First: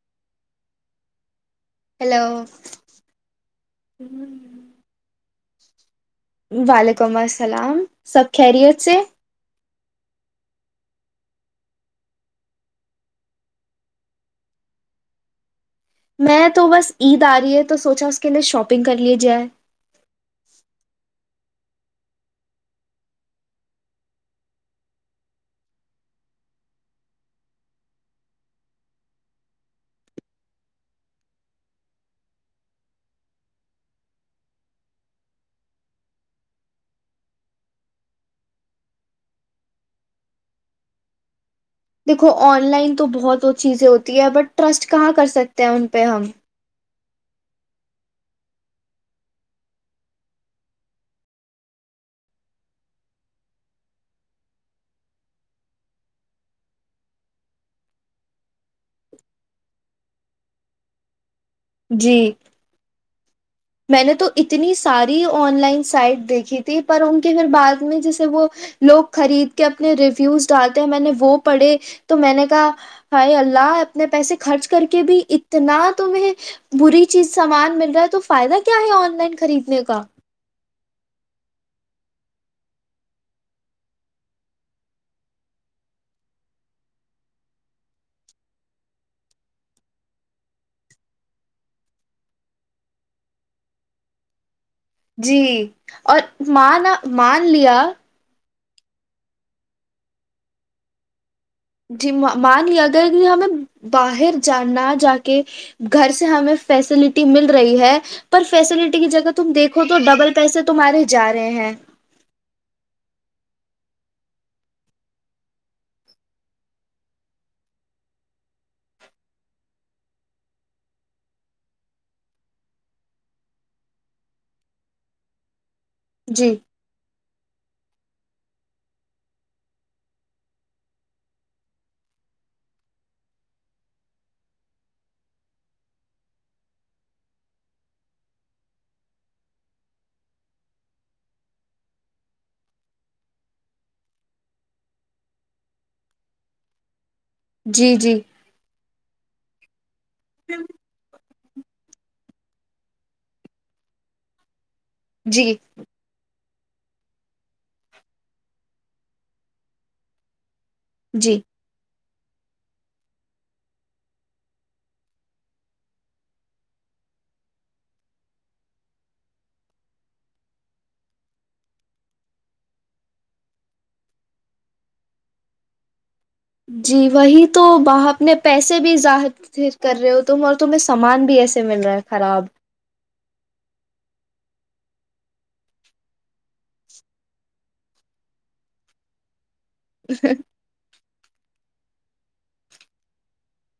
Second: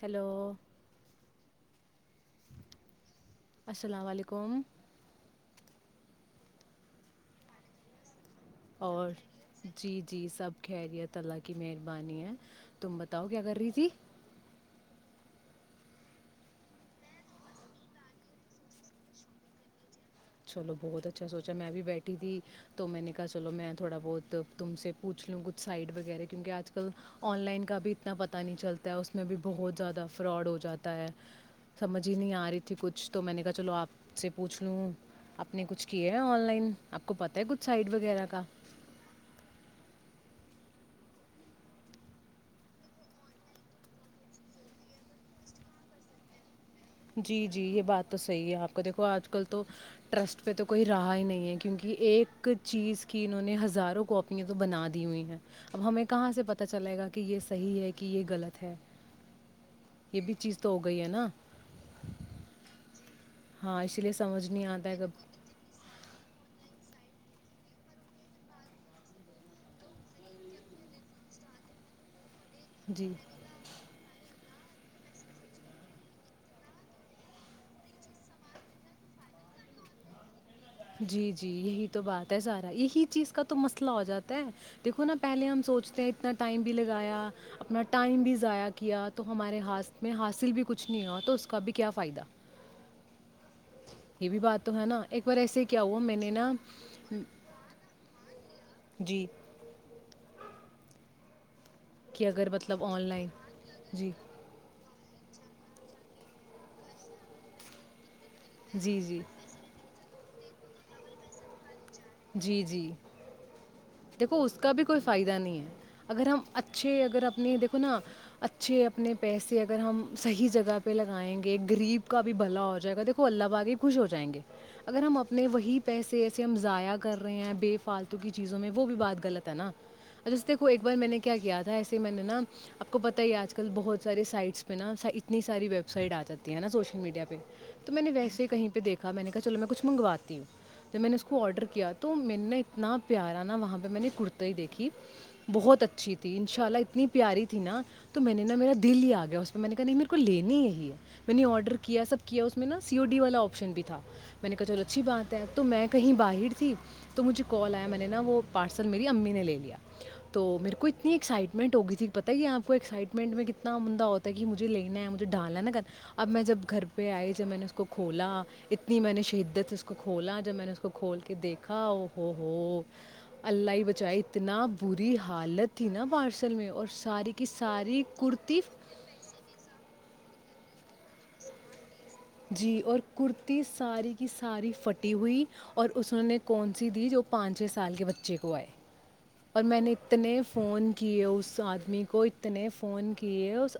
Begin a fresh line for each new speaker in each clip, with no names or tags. Hello
hello
السلام علیکم
وعلیکم السلام سب خری سے
اور جی جی سب خیریت تعیلہ کی مہربانی ہے تم بتاؤ کیا کر رہی تھی
میں تو بس عید آ رہی ہے تو سوچا اس کے لیئے شاپنگ کر ل جائے
چلو بہت اچھا سوچا میں بھی بیٹھی تھی تو میں نے کہا چلو میں تھوڑا بہت تم سے پوچھ لوں کچھ سائٹ وغیرہ کیونکہ آج کل آن لائن کا بھی اتنا پتاہ نہیں چلتا ہے اس میں بھی بہت زیادہ فراڈ ہو جاتا ہے سمجھ ہی نہیں آ رہی تھی کچھ تو میں نے کہا چلو آپ سے پوچھ لوں آپ نے کچھ کیے ہیں آن لائن آپ کو پتا ہے کچھ سائٹ وغیرہ کا
دیکھو آن لائن تو بہت وہ چیزیں ہوتی ہے بٹ ٹرسٹ کہاں کر سکتے ہیں ان پہ ہم
جی جی یہ بات تو صحیح ہے آپ کو دیکھو آج کل تو ٹرسٹ پہ تو کوئی رہا ہی نہیں ہے کیونکہ ایک چیز کی انہوں نے ہزاروں کاپیاں تو بنا دی ہوئی ہیں اب ہمیں کہاں سے پتا چلے گا کہ یہ صحیح ہے کہ یہ غلط ہے یہ بھی چیز تو ہو گئی ہے نا
جیپ
ہاں اسی
میں
لیے
نے تو
سمجھ نہیں
اتنی
آتا ہے
ساری
کب
آن لائن سائٹ دیکھی تھی پر ان کے پھر بع میں جیسے وہ لوگ خرید کے اپنے ریویوز ڈالتے ہیں میں نے وہ پڑھے تو میں نے
جی
ہائی اللہ اپنے پیسے خرچ کر کے بھی اتنا تمہیں بری چیز سامان مل رہا ہے تو فائدہ کیا ہے آن لائن خریدنے کا
جی جی یہی تو بات ہے سارا یہی چیز کا تو مسئلہ ہو جاتا ہے دیکھو نا پہلے ہم سوچتے ہیں اتنا ٹائم بھی لگایا اپنا ٹائم بھی ضائع کیا تو ہمارے ہاتھ میں حاصل بھی کچھ نہیں ہوا تو اس کا بھی کیا فائدہ یہ بھی بات تو ہے نا ایک بار
جی
ایسے کیا ہوا میں
اور
نے نا
مانا مان لیا
جی
جی
کہ اگر
مان ل
مطلب
ا
آن
گگر کہ
لائن
ہمیں
جی
باہر جانا جا کے گھر سے ہمیں فیسلٹی مل رہی ہے [unintelligible] فیسلٹی
جی
کی
جی
جگہ تم دیکھو تو ڈبل [unintelligible] کیسے تمہارے جا رہے ہیں [unintelligible]
جی جی دیکھو اس کا بھی کوئی فائدہ نہیں ہے اگر ہم اچھے اگر اپنے دیکھو نا اچھے اپنے پیسے اگر ہم صحیح جگہ پہ لگائیں گے غریب کا بھی بھلا ہو جائے گا دیکھو اللہ باگے خوش ہو جائیں گے اگر ہم اپنے وہی [unintelligible] پیسے ایسے
جی
ہمضیاق [unintelligible] ے فتویز میں ہے بارےا آپ کو پ ہی آج کل بہت س سائ پہا ا ساری ویب سائ جاتی ہے نا سول میڈیا پہ تو میں ویسے کہیں پہ دیکھا میں نےا کچھ منگواتی ہوں میں نےڈر کیا [unintelligible] تو میں نے اتنا پیارا نا وہاں پہ میں نے کرتا ہی دیکھی بہت اچھی تھی ان شاء اللہ اتنی [unintelligible] پیاری تھی نا
جی جی
تو میں نے نا میرا دل ہی آ گیا اس میں [unintelligible] تو میں نے کہ نہیں [unintelligible] کو لینی یہی ہے [unintelligible] میں نے آرڈر کیا سب کیا اس میں نا سی او ڈی والا آپشن بھی تھا میں نے کہا چلو [unintelligible] اچھی بات ہے
جی
تو میں کہیں باہر [unintelligible] ت [unintelligible] تو مجھے کال آیا میں نے نا وہ پارسل میری امی نے لے لیا تو میرے کو کوئی اتنی
جی
ایکسائٹمنٹ ہو گئی تھی [unintelligible] پتہ ہی ہے آپ کو ایکسائٹمنٹ میں کتنا عنددہ ہوتا ہے کہ مجھے لینا ہے مجھے ڈالنا نا کر اب میں جب گھر پہ آئی جب میں نے اس کو کھولا اتنی میں نے شہدت سے اس کو کھولا جب میں نے اس کو کھول کے دیکھا او ہو ہو الائی بچائے اتنا بری حالت تھی نا [unintelligible]
جی
ساری کی
وہی تو ب
ساری
اپنے
کرتی
پیسے بھی ظاہر کر رہے ہو تم اور تہیں سامان بھی ایسے مل رہا ہے [unintelligible]
جی اور [unintelligible] [unintelligible] اور میں نے اتنے فون کیئے اس آدمی کو اتنے فون کیے اس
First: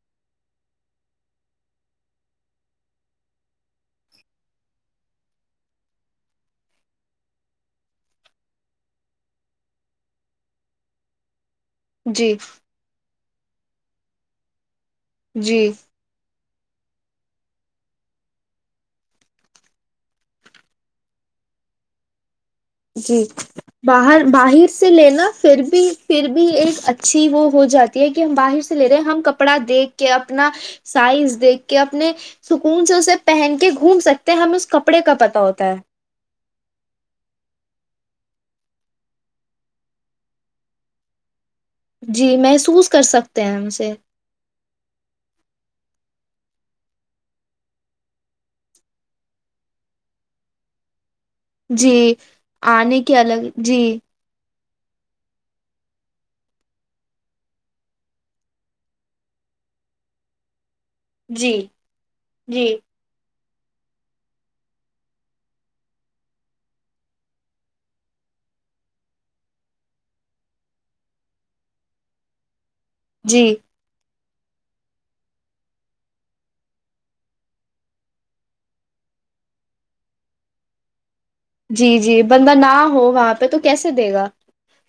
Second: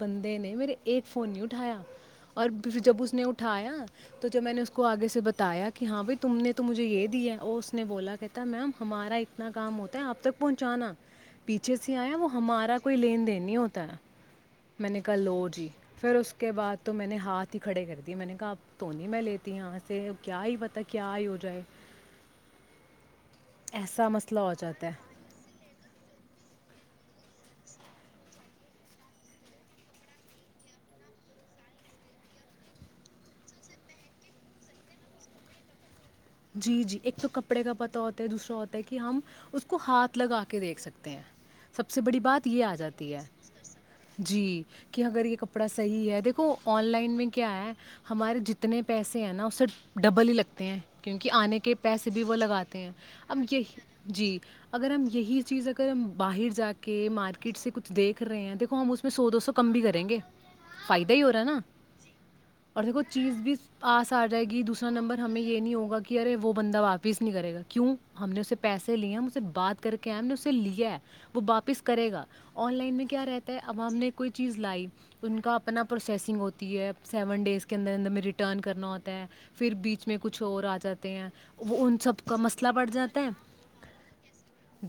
بندے نے میرے ایک فون نہیں اٹھایا [unintelligible] اور جب اس نے اٹھایا تو جب میں نے اس کو آگے سے بتایا کہ ہاں بھائی تم نے تو مجھے یہ دیا ہے اور اس نے بولا کہتا میم ہمارا اتنا کام ہوتا ہے آپ تک پہنچانا [unintelligible] پیچھے سے آیا
جی
وہ ہمارا کوئی لین دین [unintelligible] نہیں ہوتا ناتم [unintelligible] میں نے کہ لو جی پھر اس [unintelligible] کے بعد تو میں نے [unintelligible] ہاتھ ہی کھڑے کر دی میں نے کہا تو نہیں میں لیتی یہاں سے کیا ہی پتا کیا ہی ہو جائے [unintelligible]
جی
ایسا
باہر
مسئلہ ہو
باہر
جاتا
سے
ہے
لینا پھر بھی پھر بھی ایک اچ اچھی وہ ہو جاتی ہے کہ ہم باہر سے لے رہے ہیں ہم کپڑا دیکھ کے اپنا سائز دیکھ کے اپنے سکون سے اسے پہن کے گھوم سکتے ہیں ہمیں اس کپڑے کا پت ہوتا ہے [unintelligible]
جی جی ایک تو کپڑے کا پتا ہوتا ہے دوسرا ہوتا ہے کہ ہم اس کو ہاتھ لگا کے دیکھ سکتے ہیں سب سے بڑی
جی
بات یہ آ
محسوس کر
جاتی ہے
سکتے ہیں ہم اسے
جی کہ اگر یہ ک [unintelligible] کپڑا صحیح ہے دیکھو آن لائن میں کیا ہے ہمارے جتنے پیسے ہیں نا اسے ڈبل ہی لگتے ہیں [unintelligible] کیونکہ آنے کے پیسے
جی
بھی وہ لگاتے ہیں
آنے کے
اب
الگ
یہی
جی
جی [unintelligible] اگر ہم یہی چیز اگر ہم باہر جا کے مارکیٹ سے کچھ دیکھ رہے ہیں دیکھو ہم اس میں سو دو سو کم بھی کریں گے فائدہ ہی ہو رہا ہے
جی
نا
جی
اور دیکھو چیز بھی آس آ جائے گی دوسرا نمبر ہمیں یہ نہیں ہوگا ارے وہ بندہ واپس نہیں کرے گا کیوں ہم نے اسے پیسے لے ہمے بات کر کے ہم نے اسے لیا وہ واپس کرے گا آن لائن میں کیا
جی
رہتا ہے عوام نے کوئی چیز لائی ان کا اپنا پروسیسنگ ہوتی ہے سیون ڈیز کے اندر اندر میں ریٹرن کرنا ہوتا ہے پھر بیچ میں کچھ اور آتا سات ہیں وہ ان
جی جی
سب کا
بندہ
مسئلہ
نہ
بڑھ
ہو
جاتا ہے
وہاں پہ تو کیسے دے گا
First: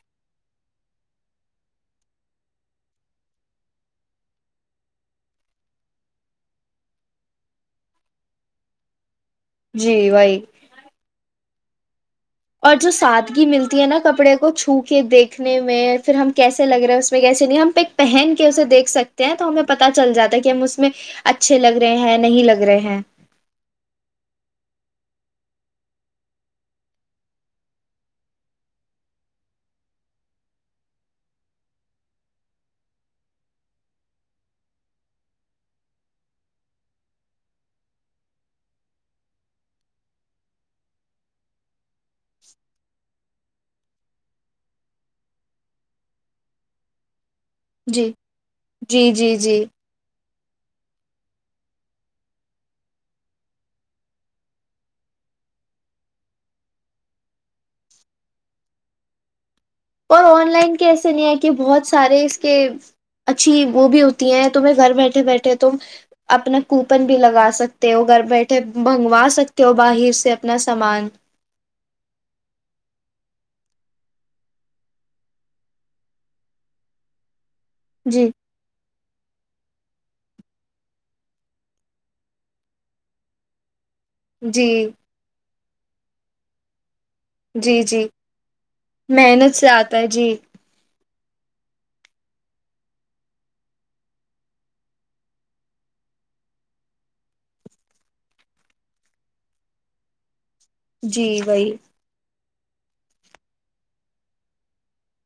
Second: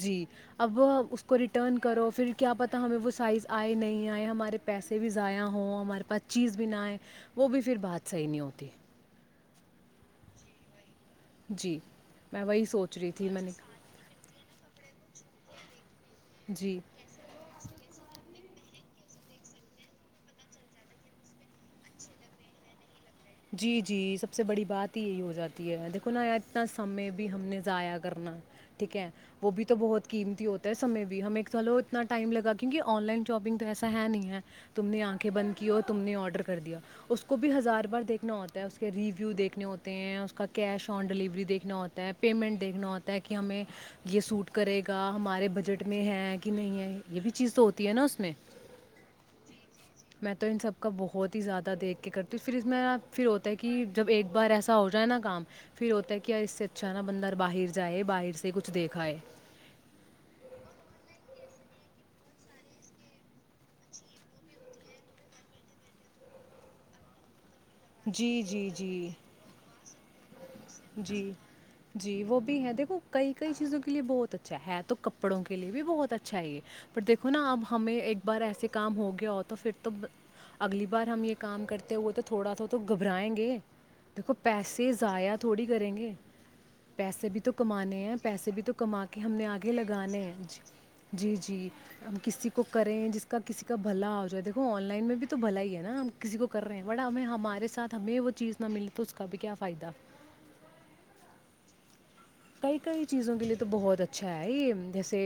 جی اب اس کو ریٹرن کرو پھر کیا پتاہ ہمیں وہ سائز آئے نہیں آئے ہمارے پیسے بھی ضائع ہوں ہمارے پاس چیز بھی نہ آئے وہ بھی پھر بات صحیح نہیں ہوتی
جی وہی
جی میں وہی
اور جو
سوچ رہی تھی میں
سادگی
نے
ملتی ہے نا کپڑے کو چھوپ کے دیکھنے میں پھر ہم کیسے
جی
لگ رہے اس میں کیسے نہیں ہم پ ایک پہن کے اسے دیکھ سکتے ہیں تو ہمیں پت چل جاتا ہے کہ ہم اس میں اچھے لگ رہے ہیں نہیں لگ رہے ہیں
جی جی سب سے بڑی بات ہی یہی ہو جاتی ہے دیکھو نا اتنا سمے بھی ہم نے ضائع کرنا ٹھیک ہے وہ بھی تو بہت قیمتی ہوتا ہے سمے بھی ہمیں چ لو اتنا ٹائم لگا کیونکہ آن لائن شاپنگ تو ایسا ہے نہیں ہے تم نے آنکھیں بند کی اور تم نے آڈر کر دیا اس کو بھی ہزار بار دیکھ دیک ہوتا ہے ریویو دیکھنے ہوتے ہیں کا کیش آن ڈلیوری دیکھنا ہوتا ہے پیمنٹ دیکھنا ہوتا ہے کہ ہمیں یہ سوٹ کرے گا ہمارے بجٹ میں ہے کہ نہیں ہے یہ بھی چیز تو ہوتی ہے نا
جی
اس میں
جی جی جی
میں تو ان سب کا بہت ہی زیادہ دیکھ کے کرتی ہوں پھر اس میںپ پھر ہوتا ہے کہ جب ایک بار ایسا ہو جائے نا کام پھر ہوتا ہے کہ یار اس سے اچھا ہے نا بندر باہر جائے باہر سے کچھ دیکھاائے
اور آن لائن کے ایسے نہیں ہے کہ بہت سارے اس کے اچھی وہ بھی ہوتی ہیں تمہیں گھر بیٹھے بیٹھے تم اپنا کوپن بھی لگا سکتے ت وہ گھر
جی
بیٹھے
جی جی
منگوا سکتے ہو باہر سے اپنا سامان
جی جی وہ بھی ہے دیکھو کئی کئی چیزوں کے لیے بہت اچھا ہے تو کپڑوں کے لیے بھی بہت اچھا ہے یہ پر دیکو نا اب ہمیں ایک
جی
بار ایسے کام ہو گیا ہو تو پھر تو اگلی بار ہم یہ کام کرتے ہوئے تو تھوڑا سا تو گھبرائیں گے دیکھو
جی
پیسے زضیاد تھوڑی کریں گے پیسے بھی تو
جی
کمانے
جی
ہیں پیسے بھی تو کما کے ہم نے
محنت سے
آگے
آتا ہے
لگانے ہیں
جی
ج جی جی ہم کسی کو کریں جس کا کسی کا بھلا ہو جائے دیکو آن لائن میں بھی تو بھلا ہی ہے نا ہم کسی کو کر رہے ہیں بٹ ہمیں ہمارے ساتھ ہمیں وہ چیز نہ ملے تو اس کا بھی کیا فائدہ
جی وہی
کئی کئی چیزوں کے لیے تو بہت اچھا ہے جیسے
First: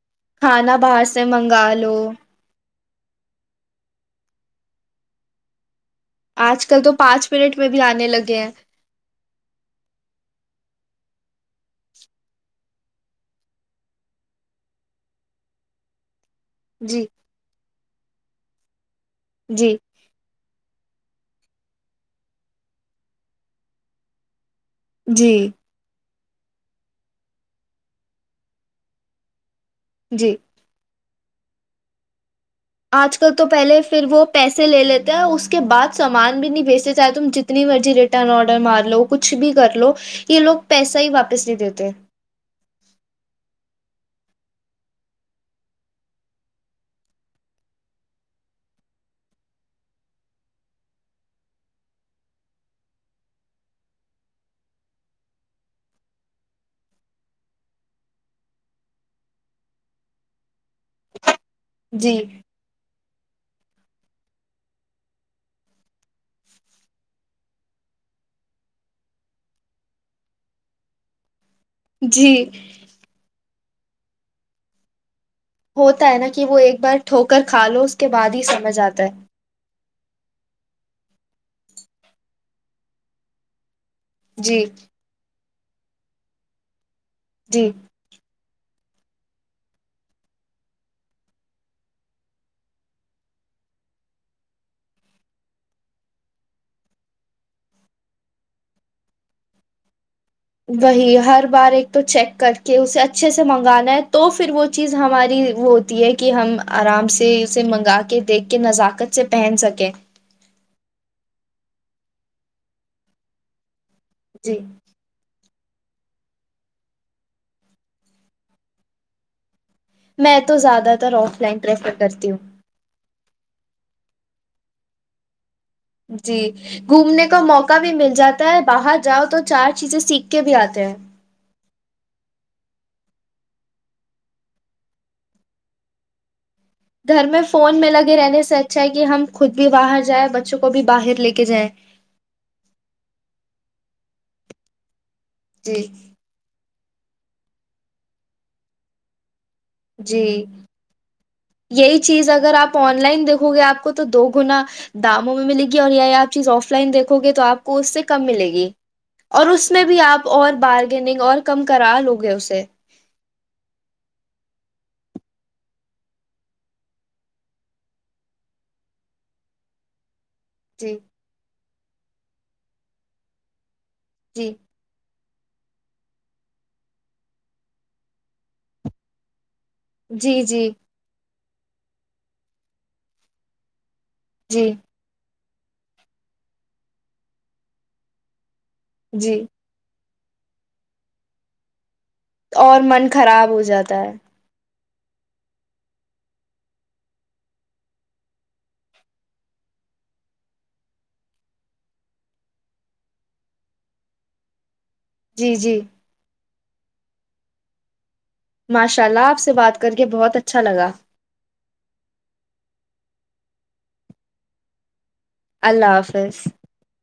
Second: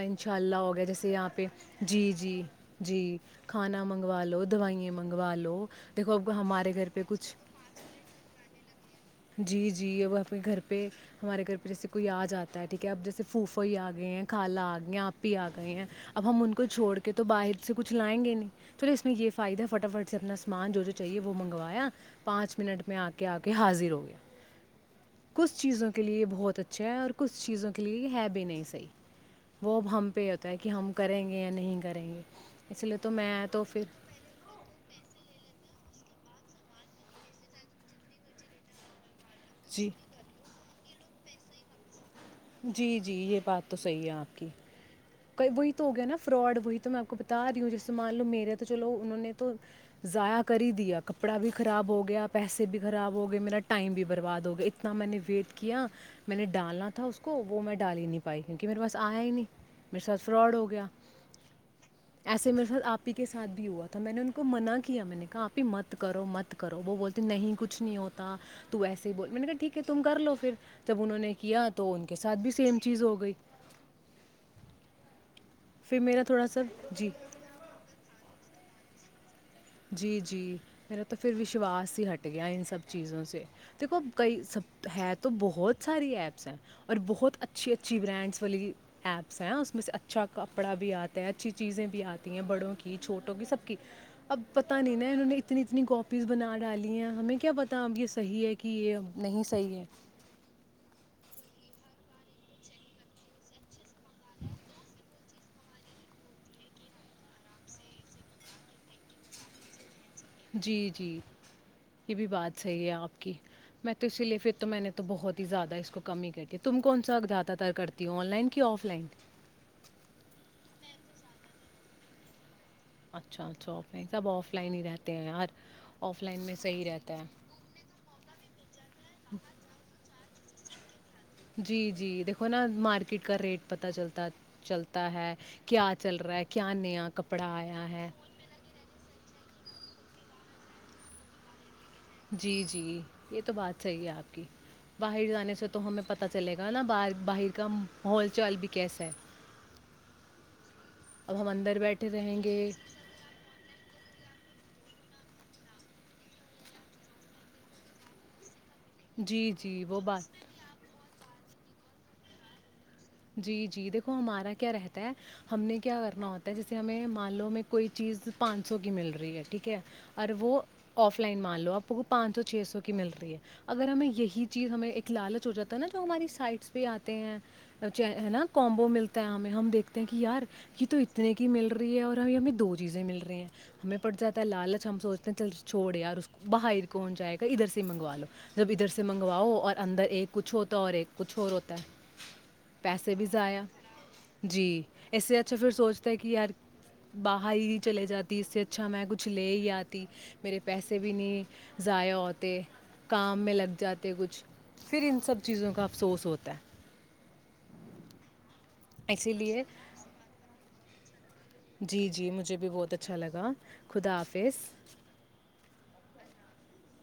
انشاء اللہ ہو
کھانا
گیا
باہر
جیسے
سے
یہاں پہ
منگا لو
جی جی جی کھانا من منگوا لو دووائییں منگوا لو دیکھو اب
آج
ہمارے
کل
گھر
تو
پہ
پانچ
کچھ
منٹ میں بھی آنے لگے ہیں
جی جی اب اپنے گھر پہ ہمارے گھر پہ جیسے کوئی آ جاتا ہے ٹھیک ہے اب جیسے پھوفا ہی آ گئے ہیں کالا آ گئے ہیں آپ ہی آ گئے ہیں اب ہم ان کو چھوڑ
جی
کے تو باہر سے کچھ لائیں گے نہیں [unintelligible] چلو اس میں یہ فائدہ
جی
فٹا فٹ سے اپنا سامان جو چاہیے وہ منگوایا پانچ منٹ میں آ کے آ کے حاضر ہو گا [inaudible]
جی
کس چیزوں [unintelligible] کے لیے بہت اچھا ہے اور کچھ چیزوں کے لیے ہے بھی نہیں صحی وہ اب ہم پہ یہ
جی
ہوتا ہے کہ ہم کریں گے یا نہیں کریں گے
آج کل تو پہلے پھر وہ پیسے لے لیتے ہیں اس کے بعد س سامان بھی نہیں بھیچتے چاہے تم جتنی مرضی ریٹرن آرڈر مار لو کچھ بھی کر
جی
لو یہ لوگ پیسہ ہی واپس نہیں دیتے
جی جی یہ بات تو صحیح ہے آپ کی وہی تو ہو گیا نا فراڈ وہی تو میں آپ کو بتا رہی ہوں جیس مان لو میرے تو چلو انہوں نے تو ضائع کر ہی دیا کپڑا بھی خراب ہو گیا پیسے بھی خراب ہو گئے میرا ٹائم بھی برباد ہو گیا اتنا میں نے ویٹ کیا میں نے ڈالا تھا کو وہ میں ڈال ہی نہیں پائی کیونکہ میرے پاس آیا ہی نہیں میرے ساتھ فراڈ ہو گیا
جی
ایسے میرے ساتھ آپ [unintelligible] آپی کے ساتھ بھی ہوا تھا میں نے ان کو منع کیا میں نے کہا آپ ہی مت کرو مت کرو وہ بولتے نہیں کچھ نہیں ہوتا تو ایسے ہی بول میں نے کہا ٹھیک ہے تم کر لو پھر جب انہوں نے کیا تو ان کے
جی
ساتھ بھی سیم چیز ہو گئی پھر
ہوتا ہے
میرا
نا کہ
تھوڑا
وہ
سا
ایک بار
جی
ٹھو کر کھا لو اس کے بعد ہی سب مزہ آتا ہے
جی جی میرا تو پھر وشواس ہی ہٹ گیا ان سب چیزوں سے دیکھو کئی
جی
سب ہے تو بہت بہت ساری ایپس ہیں اور بہت
جی
اچھی اچھی برانڈس والی ایپس ہیں اس میں سے اچھا کپڑا بھی آتا ہے اچھی چیزیں بھی آتی ہیں بڑوں کی چھوٹوں کی سب کی اب پتا نہیں نا انہوں نے اتنی اتنی کاپیز بنا ڈالی ہیں ہمیں کیا پتا اب یہ صحیح ہے کہ یہ نہیں صحیح ہے
وہی ہر بار ایک تو چیک کر کے اسے اچھے سے منگانا ہے تو پھر وہ چیز ہماری ہوتی ہے کہ ہم آرام سے اسے منگا کے دیکھ کے نزاکت سے پہن سکیں
جی جی یہ بھی بات صحیح ہے آپ کی میں تو اس لیے پھر
جی
تو میں نے تو بہت زیادہ ہے اس کو کمی ہی کر کے تم کون سا زیادہ تر کرتی ہو آن لائن کہ آف لائن
میں تو زیادہ تر آف لائن پریفر کرتی ہوں
اچھا اچھا آف لائن سب آف لائن ہی رہتے ہیں یار آف لائن
جی
میں صحیح رہتا ہے
گھومنے کا موقع بھی مل جاتا ہے باہر جاؤ تو چار چیزیں سیکھ کے بھی آتے ہیں
جی جی دیکھو نا مارکیٹ کا ریٹ پتا چلتا چلتا ہے کیا چل رہا ہے کیا نیا
گھر میں
کپڑا
فون
آیا
میں
ہے
لگے رہنے سے اچھا ہے کہ ہم خود بھی باہر جائ بچوں کو بھی باہر لے کے جائیں
جی جی یہ تو بات صحیح ہے آپ کی باہر جانے سے
جی
تو ہمیں پتتا چلے گا ا نا باہر باہر کا مول چال بھی کیسا ہے
جی
اب ہم اندر
یہی
بیٹھے
چیز
رہیں
اگر
گے
آپ آن لائن دیکھو گے آپ کو تو دو گنا داموں میں ملے گی اور یا آپ چیز آف لائن دیکھو گے تو آپ کو اس سے کم ملے گی اور
جی
اس
جی
میں بھی
وہ
آپ
بات
اور بارگیننگ اور کم کرا لوگے اسے
جی جی دیکھو ہمارا کیا رہتا ہے ہم نے کیا کرنا ہوتا ہے جیسے ہمیں مان لو میں کوئی چیز پانچ سو کی مل رہی ہے ٹھیک ہے اور وہ
جی
آف لائن مان لو آپ آ کو پانچ سو چھ سو کی مل رہی ہے اگر ہمیں یہی
جی
چیز ہمیں ایک لالچ ہو جاتا ہے نا جو ہماری سائٹس پہ آتے ہیں ہے نا کومبو ملتا ہے ہمیں ہم دیکھتے ہیں کہ
جی
یار
جی
یہ تو اتنے کے مل رہی ہے اور ہم ہمیں دو چیزیں مل رہی ہیں ہمیں پڑ جاتا ہے
جی
لالچ ہم سوچ چل چھوڑے یار باہر کون جائے گا ادھر سے ہی منگوا لو جب ادھر سے
جی
منگواؤ اور اندر ایک کچھ ہوتا اور ایک کچھ اور ہوتا ہے
اور من
پیسے بھی
خراب ہو
ضائع۔
جاتا ہے
جی، اس سے اچھا پھر سوچتا ہے کہ یار باہر ہی نہیں چلے جاتی اس سے اچھا میں کچھ لے ہی آتی میرے پیسے بھی نہیں ضائع ہوتے کام میں لگ جاتے کچھ [unintelligible] پھر ان سب
جی
چیزوں
جی
کا افسوس ہوتا ہے [unintelligible]
ماشاء اللہ
اسی
آپ سے
لیے
بات کر کے بہت اچھا لگا [unintelligible]
جی جی مجھے بھی بہت اچھا لگا خدا حافظ [unintelligible]
اللہ حافظ [unintelligible]